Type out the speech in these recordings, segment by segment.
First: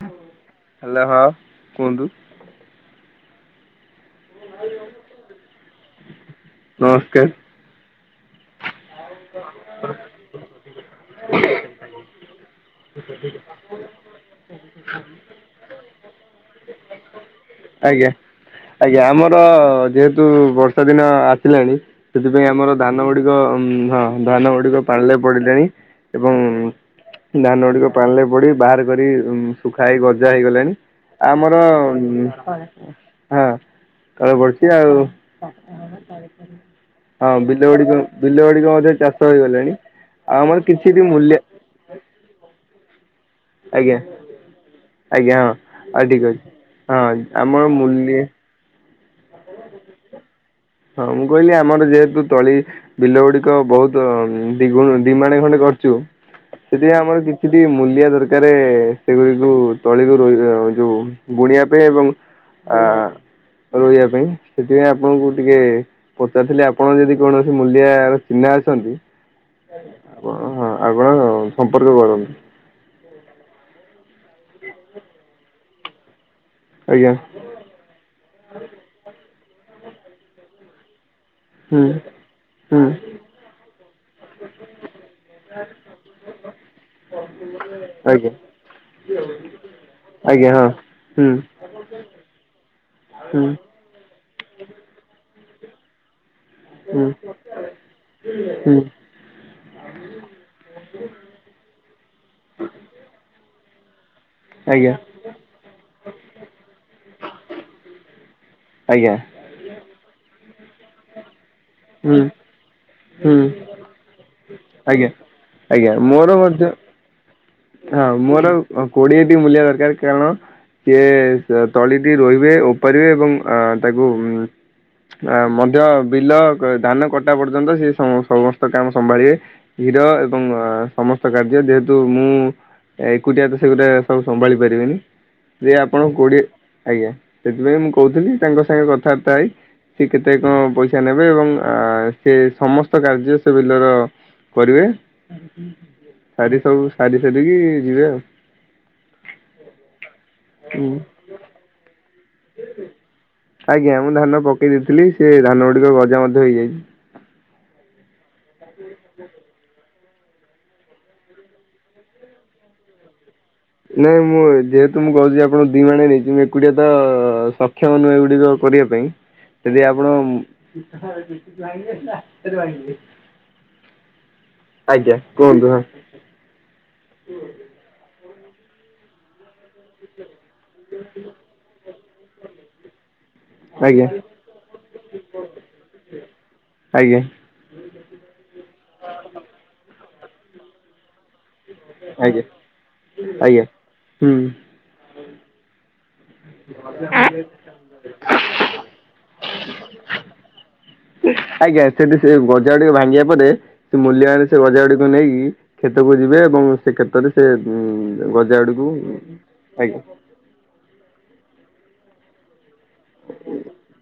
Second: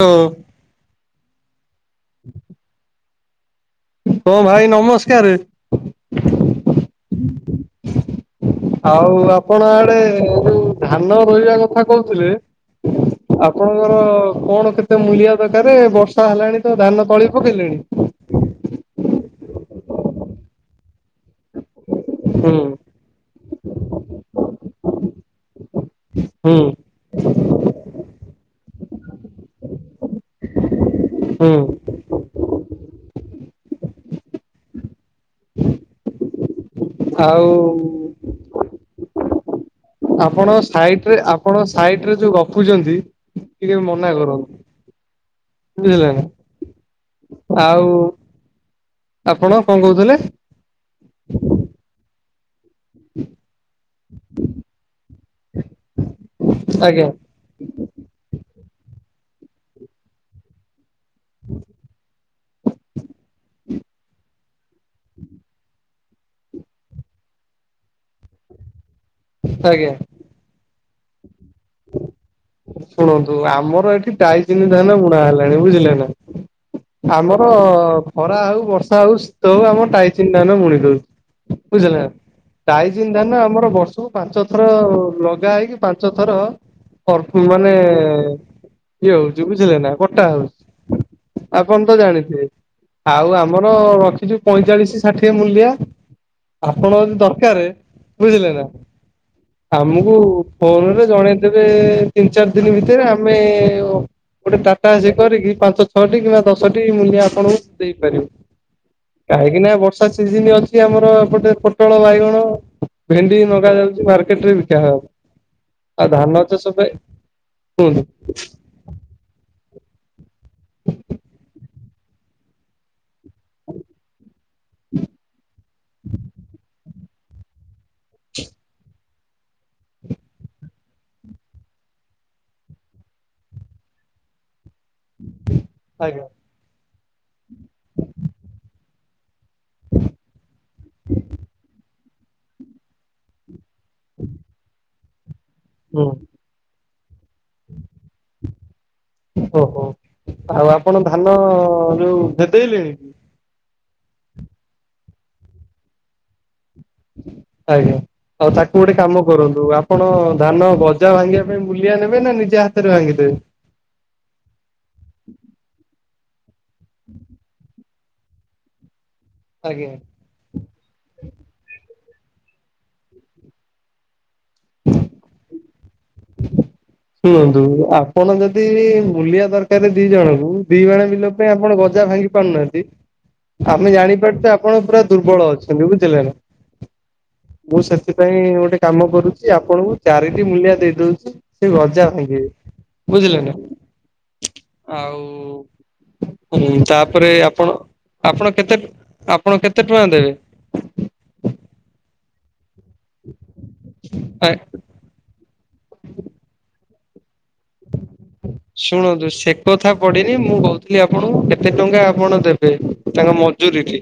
ହଁ ହ୍ୟାଲୋ, ହଁ କୁହନ୍ତୁ। ହଁ ଭାଇ ନମସ୍କାର। ନମସ୍କାର। ଆଉ ଆପଣ ଆଡେ ଯୋଉ ଧାନ ରୋଇବା କଥା କହୁଥିଲେ। ଆପଣଙ୍କର କଣ କେତେ ମୂଳିଆ ଦରକାର ବର୍ଷା ହେଲାଣି ତ ଧାନ ତଳି ପକେଇଲେଣି? ଟିକେ, ଆଜ୍ଞା ଆମର ଯେହେତୁ ବର୍ଷା ଦିନ ଆସିଲାଣି ସେଥିପାଇଁ ହୁଁ ଆମର ଧାନ ଗୁଡିକ ଉ ହଁ ଧାନ ଗୁଡିକ ପାଣିରେ ପଡିଲାଣି। ଏବଂ ହୁଁ ଧାନ ଗୁଡିକ ପାଣିରେ ପଡି ବାହାର କରି ଶୁଖା ହେଇ ଗଜା ହେଇଗଲାଣି, ଆ ହୁଁ ଆମର ହୁଁ, ହଁ ତଳେ ପଡିଛି ଆଉ। ହଁ ଆଉ ବିଲ ଗୁଡିକ ବିଲ ଗୁଡିକ ମଧ୍ୟ ଚାଷ ହେଇଗଲାଣି? ଆଉ ଆପଣ ଆମର କିଛି ବି ସାଇଟରେ ମୂଲ୍ୟ ଆପଣ ସାଇଟ ରେ ଯୋଉ ଗପୁଛନ୍ତି ଟିକେ ଆଜ୍ଞା ମନା କରନ୍ତୁ। ଆଜ୍ଞା ହଁ ଆଉ ବୁଝିଲେ ନା ଠିକ ଅଛି, ହଁ ଆମର ଆଉ ମୂଲ୍ୟ ଆପଣ କଣ କହୁଥିଲେ? ହଁ ମୁଁ କହିଲି ଆମର ଯେହେତୁ ତଳି ବିଲ ଗୁଡିକ ବହୁତ ଦିଗୁ ଦିମାଣେ ଖଣ୍ଡେ କରିୁଛୁ ସେଥିପାଇଁ ଆଜ୍ଞା ଆମର କି କି ମୂଲିଆ ଦରକାରେ ସେଗୁଡ଼ିକୁ ତଳିକୁ ରୁ ଯୋଉ ବୁଣିବା ପାଇଁ ଏବଂ ଆ ରହିବା ପାଇଁ ସେଥିପାଇଁ ଆପଣଙ୍କୁ ଯେ ପଚାରିଥିଲେ ଆପଣ ଯଦି କୌଣସି ମୂଲିଆର ଚିହ୍ନା ଅଛନ୍ତି? ଆଜ୍ଞା। ଓହଁ ଆପଣ ସମ୍ପର୍କ କରନ୍ତୁ। ଶୁଣନ୍ତୁ ଆମର ଏଠି ଟାଇଚିନି ଧାନ ବୁଣା ହେଲାଣି ବୁଝିଲେ ନା, ଆଜ୍ଞା ଆମ ହଁ ଖରା ହଉ ବର୍ଷା ହଉ ଶୀତ ହଉ ଆମ ଟାଇଚିନ ଧାନ ବୁଣି ଦଉଛି ହୁଁ ବୁଝିଲେ ନା। ହୁଁ ଟାଇଜିନ୍ ଧାନ ଆମର ବର୍ଷକୁ ପାଞ୍ଚ ଥର ଲଗା ହେଇକି ପାଞ୍ଚ ଥର [inaudible] ମାନେ ଆଜ୍ଞା କିଏ ହଉଛି ବୁଝିଲେ ନା କଟା ଆଜ୍ଞା ହଁ ହଉଛି? ହୁଁ ଆଉ କଣ ତ ଜାଣିଥିବେ? ଆଉ ହୁଁ ଆମର ରଖିଛୁ ପଇଁଚାଳିଶ ଷାଠିଏ ମୂଲିଆ। ଆପଣଙ୍କ ହୁଁ ଯଦି ଦରକାର ବୁଝିଲେ ନା? ହୁଁ ଆମକୁ ଫୋନରେ ଜଣେଇଦେବେ ତିନି ଚାରି ଦିନ ଭିତରେ, ଆମେ ଗୋଟେ ଆଜ୍ଞା ଟାଟା କରିକି ପାଞ୍ଚ ଛଅଟି କିମ୍ବା ଦଶଟି ମୂଲିଆ ଆପଣଙ୍କୁ ଦେଇପାରିବୁ। ଆଜ୍ଞା। କାହିଁକି ନା ବର୍ଷା ସିଜିନ ଅଛି ଆମର ଏପଟେ ପୋଟଳ, ହୁଁ ବାଇଗଣ। ହୁଁ ଭେଣ୍ଡି ଲଗା ଯାଉଛି ମାର୍କେଟ ରେ ବିକାହବ। ଆଜ୍ଞା ଆଜ୍ଞା ଆଉ ମୋର ଧାନ ଚାଷ ମଧ୍ୟ ପାଇଁ କୁହନ୍ତୁ। ହଁ ମୋର ଉ କୋଡିଏଟି ମୂଲିଆ ଦରକାର। କାରଣ? ସିଏ ତଳିଟି ରୋଇବେ ଓପାଡିବେ ଏବଂ ଅ ତାକୁ ମଧ୍ୟ ବିଲ ଧାନ କ ଟା ପର୍ଯ୍ୟନ୍ତ ସେ ସମସ୍ତ କାମ ସମ୍ଭାଳିବେ। [unintelligible] ହିର ଏବଂ ସମସ୍ତ କାର୍ଯ୍ୟ ଯେହେତୁ ମୁଁ ଏକୁଟିଆ ତ ସେଗୁଟା ସବୁ ସମ୍ଭାଳି ପାରିବିନି। ସିଏ ଆପଣଙ୍କୁ ଆଜ୍ଞା। କୋଡିଏ ଆଜ୍ଞା। ସେଥିପାଇଁ ମୁଁ କହୁଥିଲି ତାଙ୍କ ସାଙ୍ଗେ କଥାବାର୍ତ୍ତା ହେଇ ସିଏ କେତେ କଣ ପଇସା ନେବେ ଏବଂ ଆ ସେ ସମସ୍ତ କାର୍ଯ୍ୟ ସେ ବିଲର କରିବେ। ହୁଁ। ସାଡେ ସବୁ ସାରି ସାରିକି ଯିବେ ଆଉ। ଓହୋ। ଆଉ ହୁଁ ଆପଣ ଧାନ ଯୋଉ ଭେଦେଇଲେଣି? ଆଜ୍ଞା। ମୁଁ ଧାନ ପକେଇ ଦେଇଥିଲି ସେ ଧାନ ଗୁଡିକ ଗଜା ମଧ୍ୟ ହେଇଯାଇଛି। ଆଜ୍ଞା। ଆଉ ତାକୁ ଗୋଟେ କାମ କରନ୍ତୁ। ଆପ ଆପଣ ଧାନ ଗଜା ଭାଙ୍ଗିବା ପାଇଁ ମୂଲିଆ ନେବେ ନା ନିଜେ ହାତରେ ଭାଙ୍ଗିଦେବେ? ନାଇଁ ମୁଁ ଯେହେତୁ ମୁଁ କହୁଛି ଆପଣ ଦି ମାଣେ ନେଇଛି ମୁଁ ଏକୁଟିଆ ତ ସକ୍ଷମ ନୁହେଁ ଏଗୁଡିକ କରିବା ପାଇଁ। ଯଦି ଆଜ୍ଞା। ଆପଣ ଆଜ୍ଞା। କୁହନ୍ତୁ ହଁ। ଶୁଣନ୍ତୁ। ଆପଣ ଯଦି ମୂଲିଆ ଦରକାର ଗୋଟାଏ ରେ ଦି ଜଣଙ୍କୁ ଦି ମାଣେ ବିଲ ପାଇଁ ଆପଣ ଗଜା ଭାଙ୍ଗି ପାରୁନାହାନ୍ତି? ଆମେ ଆଜ୍ଞା ଜାଣିପାରୁଛୁ ଆପଣ ପୁରା ଦୁର୍ବଳ ଅଛନ୍ତି। ବୁଝିଲେ ନା? ଆଜ୍ଞା। ମୁଁ ସେଥିପାଇଁ ଗୋଟେ କାମ କରୁଛି। ଆପଣଙ୍କୁ ଚାରିଟି ମୂଲିଆ ଦେଇ ଦଉଛି। ସେ ଗଜା ଆଜ୍ଞା ଭାଙ୍ଗିବେ। ବୁଝିଲେ ନା? ଆଜ୍ଞା ହୁଁ ଆଉ ହୁଁ। ତାପରେ ଆପଣ ଆପଣ କେତେ ଆପଣ କେତେ ଟଙ୍କା ଦେବେ? ଆଜ୍ଞା। ସେଠି ସେ ଗଜା ଗୁଡିକ ଭାଙ୍ଗିବା ପରେ ସେ ମୂଲିଆ ମାନେ ସେ ଗଜକ ଗୁଡିକୁ ନେଇକି କ୍ଷେତକୁ ଯିବେ ଏବଂ ସେ କ୍ଷେତରେ ସେ ଉମ୍ ଶୁଣନ୍ତୁ। ସେ କଥା ପଡି ମୁଁ କହୁଥିଲି ଆପଣଙ୍କୁ କେତେ ଟଙ୍କା ଆପଣ ଦେବେ ତାଙ୍କ ମଜୁୁରୀରେ?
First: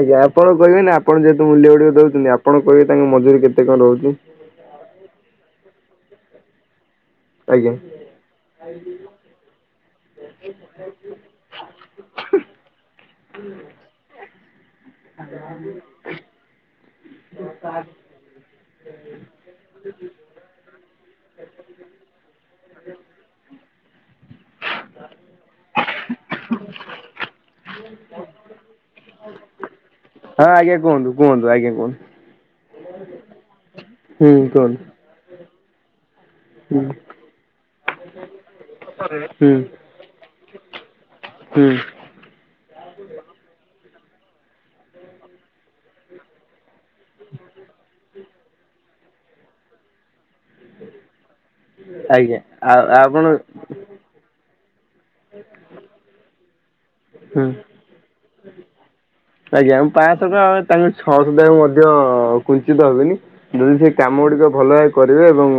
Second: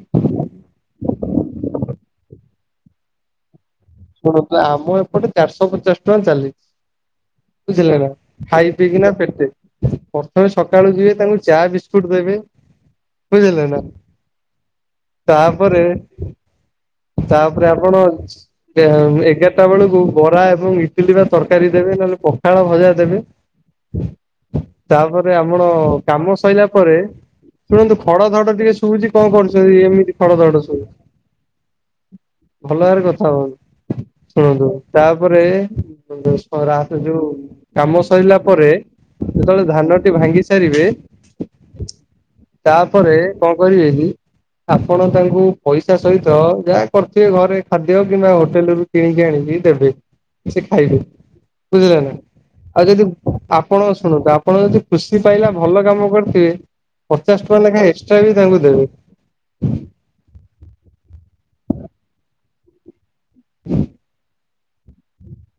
ଆଜ୍ଞା। ଆପଣ କହିବେ ନା ଆପଣ ଯେହେତୁ ମୂଲ୍ୟ ଗୁଡିକ ଦଉଛନ୍ତିଲ ଆପଣ କହିବେ ତାଙ୍କ ମଜୁରୀ କେତେ କଣ ରହୁଛି? ଆମ ଏପଟେ ଚାରିଶହ ପଚାଶ ଟଙ୍କା ଚାଲିଛି ଆଜ୍ଞା। ବୁଝିଲେ ନା? ଖାଇ ପିଇକିନା ପେଟେ। ପ୍ରଥମେ ସକାଳୁ ଯିବେ ତାଙ୍କୁ ଚା ବିସ୍କୁଟ ଦେବେ। ବୁଝିଲେ ନା? ତାପରେ ତାପରେ ଆପଣ ଏଗାରଟା ବେଳକୁ ବରା ଏବଂ ଇଟିଲି ବା ତରକାରୀ ଦେବେ। ନହେଲେ ପଖାଳ, ଭଜା ଦେବେ। ତାପରେ ଆମର କାମ ସରିଲା ପରେ ଶୁଣନ୍ତୁ ଖଡ଼ ଧଡ଼ ଟିକେ ଶୁବୁଚି କଣ କରୁଚନ୍ତି ଏମିତି ଖଡ଼ ଧଡ଼ ଶୁବୁଚି। ତୁ ଆଗେ କଉନୁ? ଭଲଭାବରେ କଥା କୁହନ୍ତୁ ହୁଁ ଶୁଣନ୍ତୁ କୁହନ୍ତୁ ତାପରେ [unintelligible] ରା ହୁଁ ଯୋଉ କାମ ସଇଲା ପରେ ହୁଁ। ଯେତେବେଳେ ଧାନଟି ଭାଙ୍ଗି ସାରିବେ ହୁଁ। ତାପରେ କଣ କରିବେକି ଆପଣ ତାଙ୍କୁ ପଇସା ସହିତ ଯାହା କରଥିବେ ଘରେ ଖାଦ୍ୟ କିମ୍ବା ହୋଟେଲରୁ କିଣିକି ଆଣିକି ଦେବେ। ସେ ଖାଇବେ ବୁଝିଲେନା ଆଜ୍ଞା ଆଉ ଯଦି ଆପଣ ଆ ଆପଣ ଶୁଣନ୍ତୁ ଆପଣ ଯଦି ଖୁସି ପାଇଲା ଭଲ କାମ କରିଥିବେ ପଚାଶେ ହୁଁ। ଟଙ୍କା ଲେଖାଏଁ ଏକ୍ସଟ୍ରାବି ତାଙ୍କୁ ଦେବେ। ଆଜ୍ଞା ମୁ ପାଞ୍ଚଶହ ଟଙ୍କା ତାଙ୍କ ଛଅଶହ ଟା ମଧ୍ୟ କୁନ୍ତିତ ହେବିନି। ଯଦି ସେକାମ ଗୁଡ଼ିକ ଭଲ ଭାବେ କରିବେ ଏବଂ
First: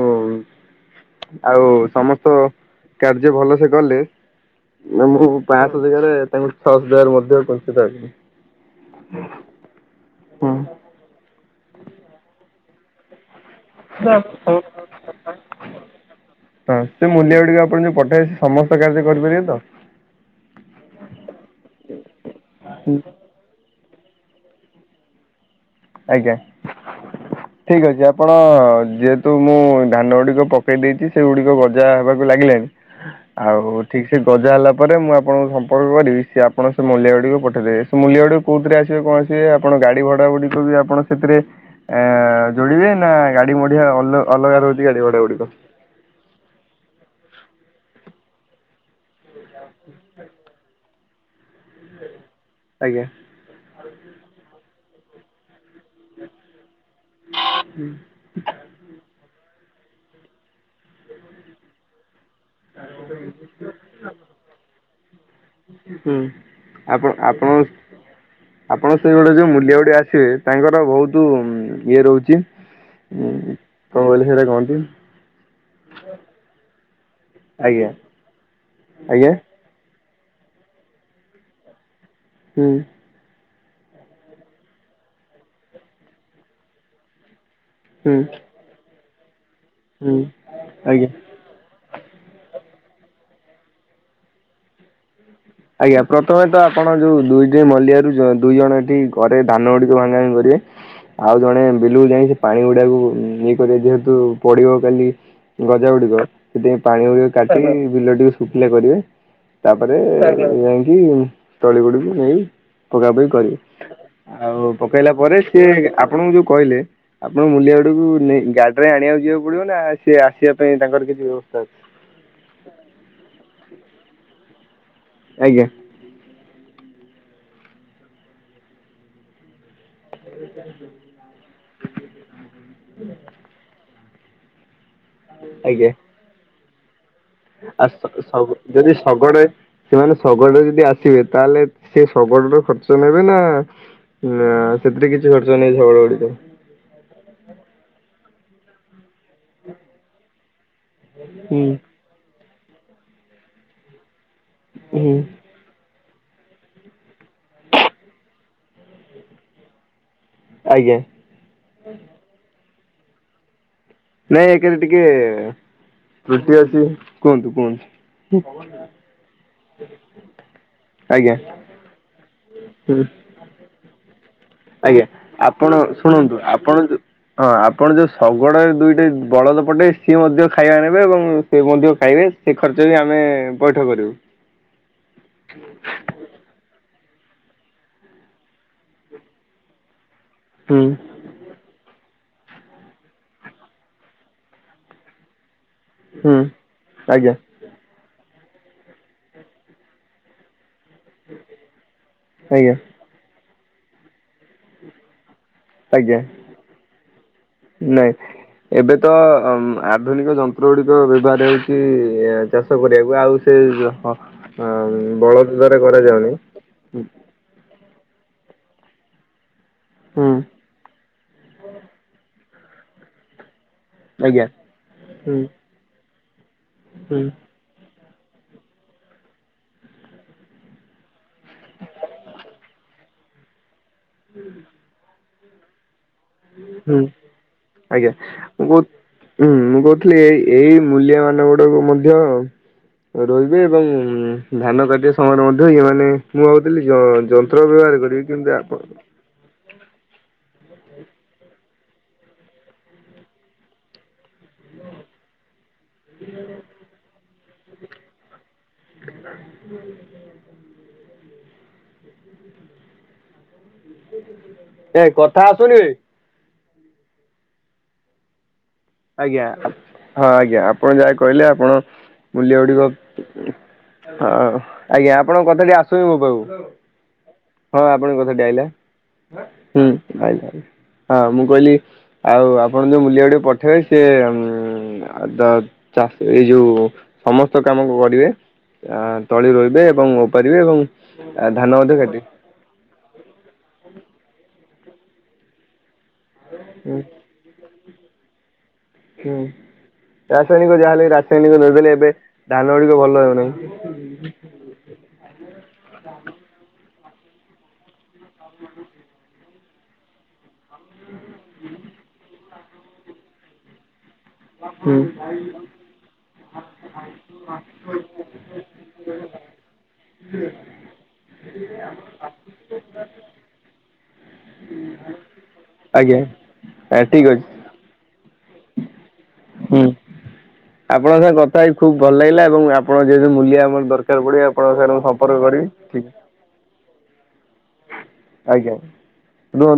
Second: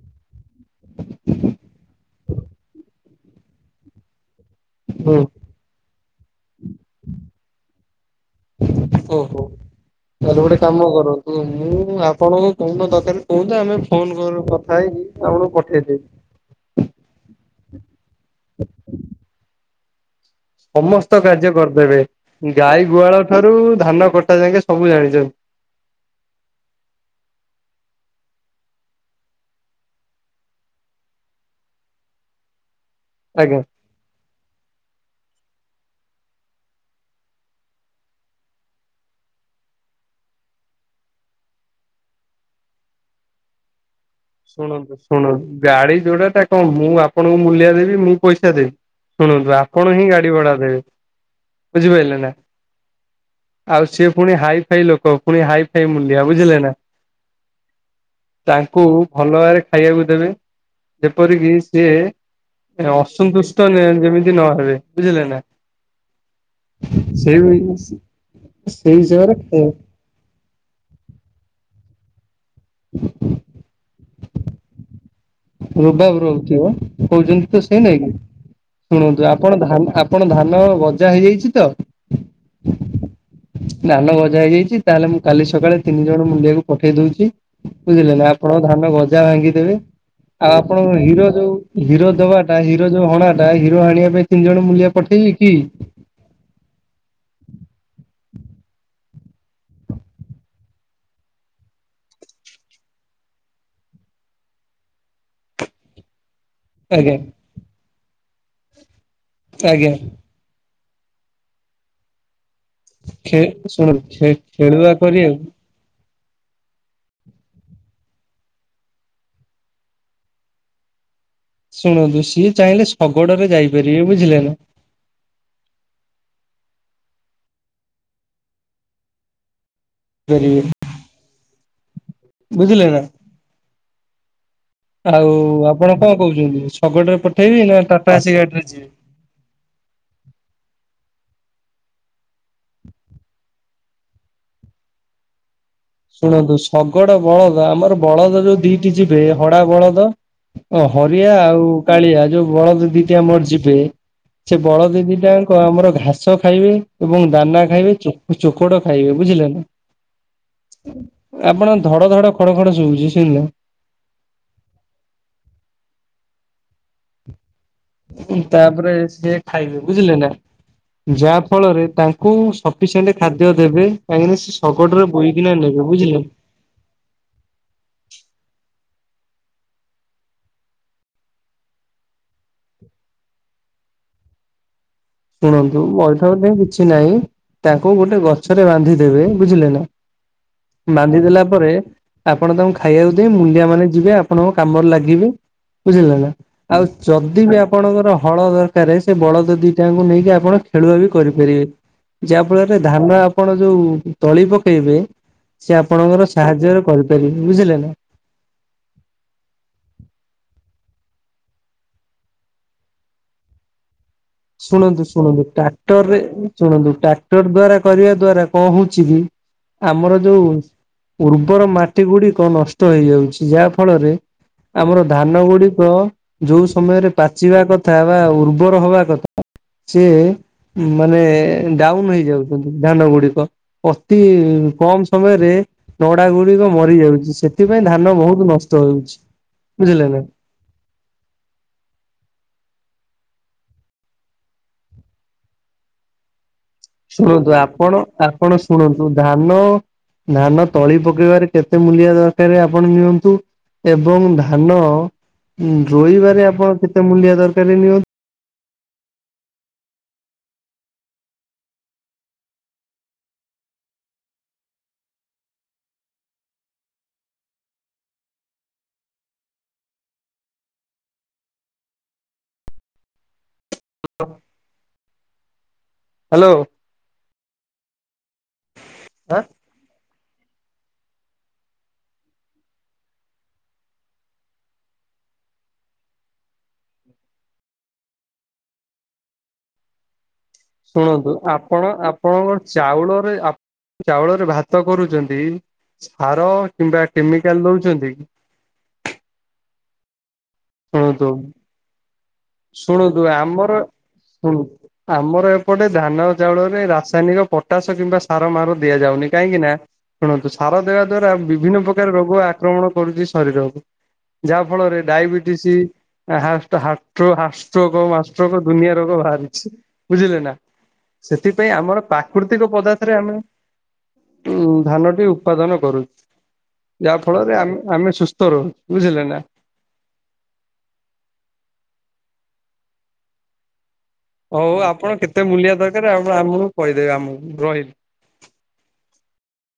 ଆଉ ସମସ୍ତ ତ କାର୍ଯ୍ୟ ଭଲସେ କଲେ ନା ହୁଁ। ମୁଁ ପାଞ୍ଚଶହ ଜେଗାରେ ତାଙ୍କୁ ଛଅଶ ଦେବାରେ ମଧ୍ୟ କୁନ୍ଥିତ ହେବିନି। ଓହୋ। ତାହେଲେ ହଁ ଗୋଟେ କାମ କରନ୍ତୁ ମୁଁ ଆପଣଙ୍କୁ କହୁନ ଦରକାରେ କୁହନ୍ତୁ ଆମେ ଫୋନ୍ କରୁ କଥା ହେଇକି ଆପଣଙ୍କୁ ପଠେଇଦେବି। ହଁ ସେ ମୂଲ୍ୟ ଗୁଡ଼ିକ ଆପଣ ଯୋଉ ପଠେଇବେ ସମସ୍ତ କାର୍ଯ୍ୟ କରିପାରିବେତ? ସମସ୍ତ କାର୍ଯ୍ୟ କରିଦେବେ ଗାଈ ଗୁହାଳ ଠାରୁ ଧାନ କଟା ଯାକେ ସବୁ ଜାଣିଚନ୍ତି। ଆଜ୍ଞା। [inaudible] ଠିକ୍ ଅଛି ଆପଣ ଯେହେତୁ ମୁଁ ଧାନ ଗୁଡ଼ିକ ପକେଇ ଦେଇଚି ସେଗୁଡ଼ିକ ଗଜା ହେବାକୁ ଲାଗିଲାଣି ଆଜ୍ଞା। ଆଉ ଠିକ୍ ସେ ଗଜା ହେଲା ପରେ ମୁଁ ଆପଣଙ୍କୁ ସମ୍ପର୍କ କରିବି ସିଏ ଆପଣ ସେମୂଲ୍ୟା ଗୁଡ଼ିକ ପଠେଇଦେବେ? ସେମୂଲିଆ ଗୁଡ଼ା କଉଥିରେ ଆସିବେ କଣ ଆସିବେ ଆପଣ ଗାଡ଼ି ଭଡ଼ା ଭଡ଼ି ବି ଆପଣ ସେଥିରେ ଯୋଡ଼ିବେ ନାଗାଡ଼ି ମଢିଆ ଅଲ ଅଲଗା ରହୁଛି ଶୁଣନ୍ତୁ ଗାଡ଼ି ଭଡ଼ା ଗୁଡ଼ିକ ଶୁଣନ୍ତୁ ଗାଡ଼ି ଯୋଉଟା ତା କଣ ମୁଁ ଆପଣଙ୍କୁ ମୂଲିଆ ଦେବି ମୁଁ ପଇସା ଦେବି ଶୁଣନ୍ତୁ ଆପଣହିଁ ଗାଡ଼ି ଭଡ଼ା ଦେବେ। ବୁଝିପାଇଲେନା। ଆଜ୍ଞା। ଆଉ ସିଏ ପୁଣି ହାଇ ଫାଇ ଲୋକ ପୁଣି ହାଇ ଫାଇ ମୁଲିଆ ବୁଝିଲେନା। ତାଙ୍କୁ ଭଲ ଭାବରେ ଖାଇବାକୁ ଦେବେ ଯେପରିକି ସିଏ ଅସନ୍ତୁଷ୍ଟ ଯେମିତି ନହବେ ବୁଝିଲେନା। ହୁଁ ଆପଣ ଆପଣ ଆପଣ ସେଇ ସେଇଗୁଡ଼ା ଯୋଉ ହିସାବରେ ମୂଲିଆ ଗୁଡ଼ା ଆସିବେ ତାଙ୍କର ବହୁତୁ ଇଏ ରହୁଚି କଣ କହିଲେ ସେଇଟା କୁହନ୍ତି। ରୁବାବ ରହୁଥିବ କହୁଚନ୍ତିତ ସେଇ ଆଜ୍ଞା ନାଇଁକି ଶୁଣନ୍ତୁ ଆଜ୍ଞା ଆପଣ ଧାନ ଆପ ଆପଣ ଧାନ ଗଜା ହେଇଯାଇଚିତ? ହୁଁ। ଧାନ ବଜା ହେଇଯାଇଚି ତାହେଲେ ମୁଁ କାଲି ସକାଳେ ତିନି ଜଣ ମୁଲିଆକୁ ପଠେଇ ଦଉଚି ହୁଁ ବୁଝିଲେନା ଆପଣ ଧାନ ଗଜା ଭାଙ୍ଗିଦେବେ ହୁଁ ଆଉ ଆପଣଙ୍କ ଆଜ୍ଞା। ହୀର ଯୋଉ ହିରୋ ଦବାଟା ହିରୋ ଯୋଉ ହଣାଟା ହିରୋ ହାଣିବା ପାଇଁ ତିନି ଜଣ ମୂଲିଆ ପଠେଇବିକି? ଆଜ୍ଞା ପ୍ରଥମେତ ଆପଣ ଯୋଉ ଦୁଇଟି ମଲିଆରୁ ଦୁଇ ଜଣ ଏଠି ଘରେ ଧାନ ଗୁଡ଼ିକ ଭାଙ୍ଗା ଭାଙ୍ଗି କରିବେ ଆଉ ଜଣେ ବିଲୁ ଯାଇକି ପାଣି ଗୁଡ଼ାକୁ ଇଏ କରି ଯେହେତୁ ପଡ଼ିବ କାଲି ଗଜ ଗୁଡିକ ସେଥିଇଁ ଆଜ୍ଞା ପାଣି କାଟି ବିଲ ଟକେ ଶୁଖିଲା କରିବେ ଆଜ୍ଞା ତାପରେ ଆ ଯଏମିତି ତଳି ଗୁଡିକୁ ନେଇ ପକା ପକି ଖେ କରିବି ଶୁଣନ୍ତୁ ଖେ ଆଉ ଖେଳୁଆ ପକେଇଲା ପରେ କରିବାକୁ ସିଏ ଆପଣଙ୍କୁ ଯୋଉ କହିଲେ? ଆପଣ ମୁଲିଆ ଗୁଡକୁ ନେଇ ଗାଡିରେ ଆଣିବାକୁ ଯିବାକୁ ପଡିବ ନା ସେି ଆସିବା ପାଇଁ ତାଙ୍କର କିଛି ବ୍ୟବସ୍ଥା ଅଛି। ଶୁଣନ୍ତୁ ସିଏ ଚାହିଁଲେ ଶଗଡ ରେ ଯାଇପାରିବେ ବୁଝିଲେ ନା? ଆଜ୍ଞା। କୋଉଠିକି? ଜ ବୁଝିଲେ ନା? ଆଉ ଆଜ୍ଞା। ଆପଣ କଣ କହୁଛନ୍ତି ଶଗଡ ରେ ପଠେଇବି ନା ଆ ଟାଟାଏସି ସ-ସ ଗାଡିରେ ଯିବେ? ଯଦି ଶଗଡ ସେମାନେ ଶଗଡ ଯଦି ଆସିବେ ତାହେଲେ ସେ ଶଗଡ଼ରେ ଖର୍ଚ୍ଚ ନେବେ ନା ଆ ନା ସେଥିରେ କିଛି ଖର୍ଚ୍ଚ ନେଇ ଶଗଡ଼ ଗାଡ଼ିରେ ଶୁଣନ୍ତୁ ଶଗଡ ବଳଦ ଆମର ବଳଦ ଯୋଉ ଦିଟି ଯିବେ ହଡ଼ା ବଳଦ ହରିଆ ହୁଁ ଆଉ କାଳିଆ ଯୋଉ ବଳଦ ଦିଟିଆ ମୋର ଯିବେ। ସେ ବଳଦଦି ହୁଁ ଟା ଆମର ଘାସ ଖାଇବେ ଏବଂ ଦାନା ଖାଇବେ ଚୋକଡ ଖାଇବେ ବୁଝିଲେ ନାଁ? ଆଜ୍ଞା। ଆପଣ ଧଡ ଧଡ ଖଡ ଖଡ ଶଉଛି ଶୁଝିଲ ନାଇଁ ଏକରେ ଟିକେ ତୃଟି ଅଛି। କୁହନ୍ତୁ କୁହନ୍ତୁ। ତାପରେ ସିଏ ଖାଇବେ ବୁଝିଲେ ନାଁ? ଆଜ୍ଞା ଯାହା ଫଳରେ ତାଙ୍କୁ ହୁଁ ସଫିସିଏଣ୍ଟ ଖାଦ୍ୟ ଦେବେ କାହିଁକିନା ସେ ଆଜ୍ଞା ଶଗଡରେ ବୋହିକିନା ଆପଣ ନେବେ ବୁଝିଲେ ଶୁଣନ୍ତୁ ଆପଣ ହଁ ଆପଣ ଯୋଉ ଶଗଡ ଦୁଇଟା ବଳଦ ପଟେ ସିଏ ମଧ୍ୟ ଖାଇବା ନେବେ ଏବଂ ସେ ମଧ୍ୟ ଖାଇବେ। ସେ ଖର୍ଚ୍ଚ ବି ଆମେ ପଇଠ କରିବୁ। ଶୁଣନ୍ତୁ ମଇଠା ପାଇଁ କିଛି ନାହିଁ ତାଙ୍କୁ ଗୋଟେ ଗଛରେ ବାନ୍ଧି ଦେବେ ବୁଝିଲେ ନା? ହୁଁ ବାନ୍ଧି ଦେଲା ପରେ ଆପଣ ତାଙ୍କୁ ଖାଇବାକୁ ଦେବେ ମୁଲିଆ ମାନେ ଯିବେ ଆପଣଙ୍କ କାମରେ ଲାଗିବେ। ବୁଝିଲେ ନାଁ ହୁଁ ଆଉ ଆଜ୍ଞା ଯଦି ବି ଆପଣଙ୍କର ହଳ ଦରକାର ସେ ବଳ ଯଦି ତାଙ୍କୁ ନେଇକି ଆପଣ ଖେଳୁଆ ବି କରିପାରିବେ ଯାହା ଆଜ୍ଞା ଫଳରେ ଧାନ ଆ ଆପଣ ଯୋଉ ତଳି ପକେଇବେ ସେ ଆଜ୍ଞା। ଆପଣଙ୍କର ସାହାଯ୍ୟରେ କରିପାରିବେ ବୁଝିଲେ ନାଁ ନାଇଁ ହ ଏବେ ତ ଆଧୁନିକ ଯନ୍ତ୍ର ଗୁଡ଼ିକ ବ୍ୟବହାର ହେଉଛି ଚାଷ କରିବାକୁ ଆଉ ସେ ଅମ୍, ଶୁଣନ୍ତୁ ଶୁଣନ୍ତୁ ବଳଦ ଦ୍ୱାରା ଟ୍ରାକ୍ଟର ରେ କରାଯାଉନି। ଶୁଣନ୍ତୁ୍ ଟା ଟାକ୍ଟର ଦ୍ଵାରା କରିବା ଦ୍ଵାରା କଣ ହଉଛି କି ଆମର ହୁଁ ଯୋଉ ଉର୍ବର ମାଟି ଗୁଡିକ ନଷ୍ଟ ହେଇଯାଉଛି ଯାହା ଫଳରେ ଆଜ୍ଞା ଆମର ହୁଁ ଧାନ ଗୁଡ଼ି ତ ଯୋଉ ସମୟରେ ହୁଁ ପାଚିବା କଥା ବା ଉର୍ବର ହବା କଥା। ସି ମାନେ ଡାଉନ ହେଇଯାଉଛନ୍ତି ଧାନ ଗୁଡିକ। ଅତି କମ ସମୟରେ ନଡ଼ା ଗୁଡିକ ମରି ହୁଁ ଯାଉଛି ସେଥିପାଇଁ ଆଜ୍ଞା ଧାନ ବହୁତ ମୁଁ କହୁ ନଷ୍ଟ ହଉଛି ହୁଁ ମୁଁ ବୁଝିଲେ କହୁଥିଲି ନାଁ? ଏଇ ଏଇ ମୂଲ୍ୟ ମାନଙ୍କ ଗୁଡ଼ିକୁ ମଧ୍ୟ ରୋଇବେ ଏବଂ ଧାନ କାଟିବା ସମୟରେ ମଧ୍ୟ ଏମାନେ ମୁଁ ଭାବୁଥିଲି ଶୁଣନ୍ତୁ ଯନ୍ତ୍ର ଆପଣ ବ୍ୟବହାର କରିବି କିନ୍ତୁ ଆପଣ ଶୁଣନ୍ତୁ ଧାନ ଧାନ ତଳି ପକେଇବାରେ କେତେ ମୁଲିଆ ଦରକାର ଆପଣ ନିଅନ୍ତୁ। ଏବଂ ଧାନ ରୋଇବାରେ ଆପଣ କେତେ ମୂଲ୍ୟ ଦରକାର ନିଅ? ଏ କଥା ଆସୁନି ଏ। ଆଜ୍ଞା ହଁ ଆଜ୍ଞା ଆପଣ ଯାହା କହିଲେ ଆପଣ ମୂଲ୍ୟ ଗୁଡ଼ିକ ହଁ ଆଜ୍ଞା ଆପଣଙ୍କ କଥା ଟିଏ ଆସୁନି ମୋ ପାଖୁ। ହ୍ୟାଲୋ। ହଁ ଆପଣଙ୍କ କଥାଟି ଆଇଲା, ହୁଁ ଆଇଲା, ହଁ ମୁଁ କହିଲି ଆଉ ଆପଣ ଯୋଉ ମୁଲିଆ ଗୁଡି଼କ ପଠେଇବେ ସିଏ ଉଁ ଆଉ ଦ ଚାଷ ଏଇ ଯୋଉ ସମସ୍ତ କାମ କରିବେ। ଆ ତଳି ରୋଇବେ ଏବଂ ଓପାରିବେ ଏବଂ ଶୁଣନ୍ତୁ ଧାନ ଆପଣ ମଧ୍ୟ କାଟିବେ। ଆପଣଙ୍କ ଚାଉଳରେ ଆ ଚାଉଳରେ ଭାତ କରୁଚନ୍ତି ସାର ହୁଁ କିମ୍ବା କେମି କାଲ୍ ଦଉଚନ୍ତି କି? ହୁଁ ରାସାୟନିକ ଯାହା ହେଲେ ଶୁଣନ୍ତୁ ରାସାୟନିକ ନଦଲେ ଏବେ ଧାନ ଗୁଡି଼କ ଭଲ ହେଉନାହିଁ। ହୁଁ। ଆମର ଏପଟେ ଧାନ ଚାଉଳରେ ରାସାୟନିକ ପଟାସ କିମ୍ବା ସାର ମାର ଦିଆଯାଉନି, କାହିଁକି ନା ଶୁଣନ୍ତୁ ସାର ଦେବା ଦ୍ଵାରା ବିଭିନ୍ନ ପ୍ରକାର ରୋଗ ଆକ୍ରମଣ କରୁଚି ଶରୀରକୁ। ଯାହା ହୁଁ ଫଳରେ ଡାଇବେଟିସି ଆ ହାଷ୍ଟ ହା ହାଷ୍ଟ୍ରକ ମାଷ୍ଟ୍ରକ ଦୁନିଆ ରୋଗ ଭାରୁଚି ବୁଝିଲେ‌ ନା? ସେଥିପାଇଁ ଆମର ପ୍ରାକୃତିକ ପଦାର୍ଥରେ ଆମେ ଉଁ ଧାନଟି ଉତ୍ପାଦନ କରୁ ଆଜ୍ଞା ଯାହା ଠିକ ଅଛି ଫଳରେ ଏ ଆମେ ଆମେ ସୁସ୍ଥ ରହୁ, ବୁଝିଲେ ନାଁ? ହୁଁ ଆପଣଙ୍କ ସାଙ୍ଗୃ କଥା ହେଇ ଖୁବ୍ ଭଲ ଲାଗିଲା ଏବଂ ଆପଣ ଯେହେତୁ ମୂଲିଆ ଆମର ଦର କାର ପଡ଼ି ଆପଣଙ୍କ ସାଙ୍ଗରେ ମୁଁ ସମ୍ପର୍କ କରିବି। ଠିକ୍ କାରେ ଆପଣ ଆମୁ କହିଦେବେ ଆମକୁ ରହିଲି। ଆଜ୍ଞା। ରୁହନ୍ତୁ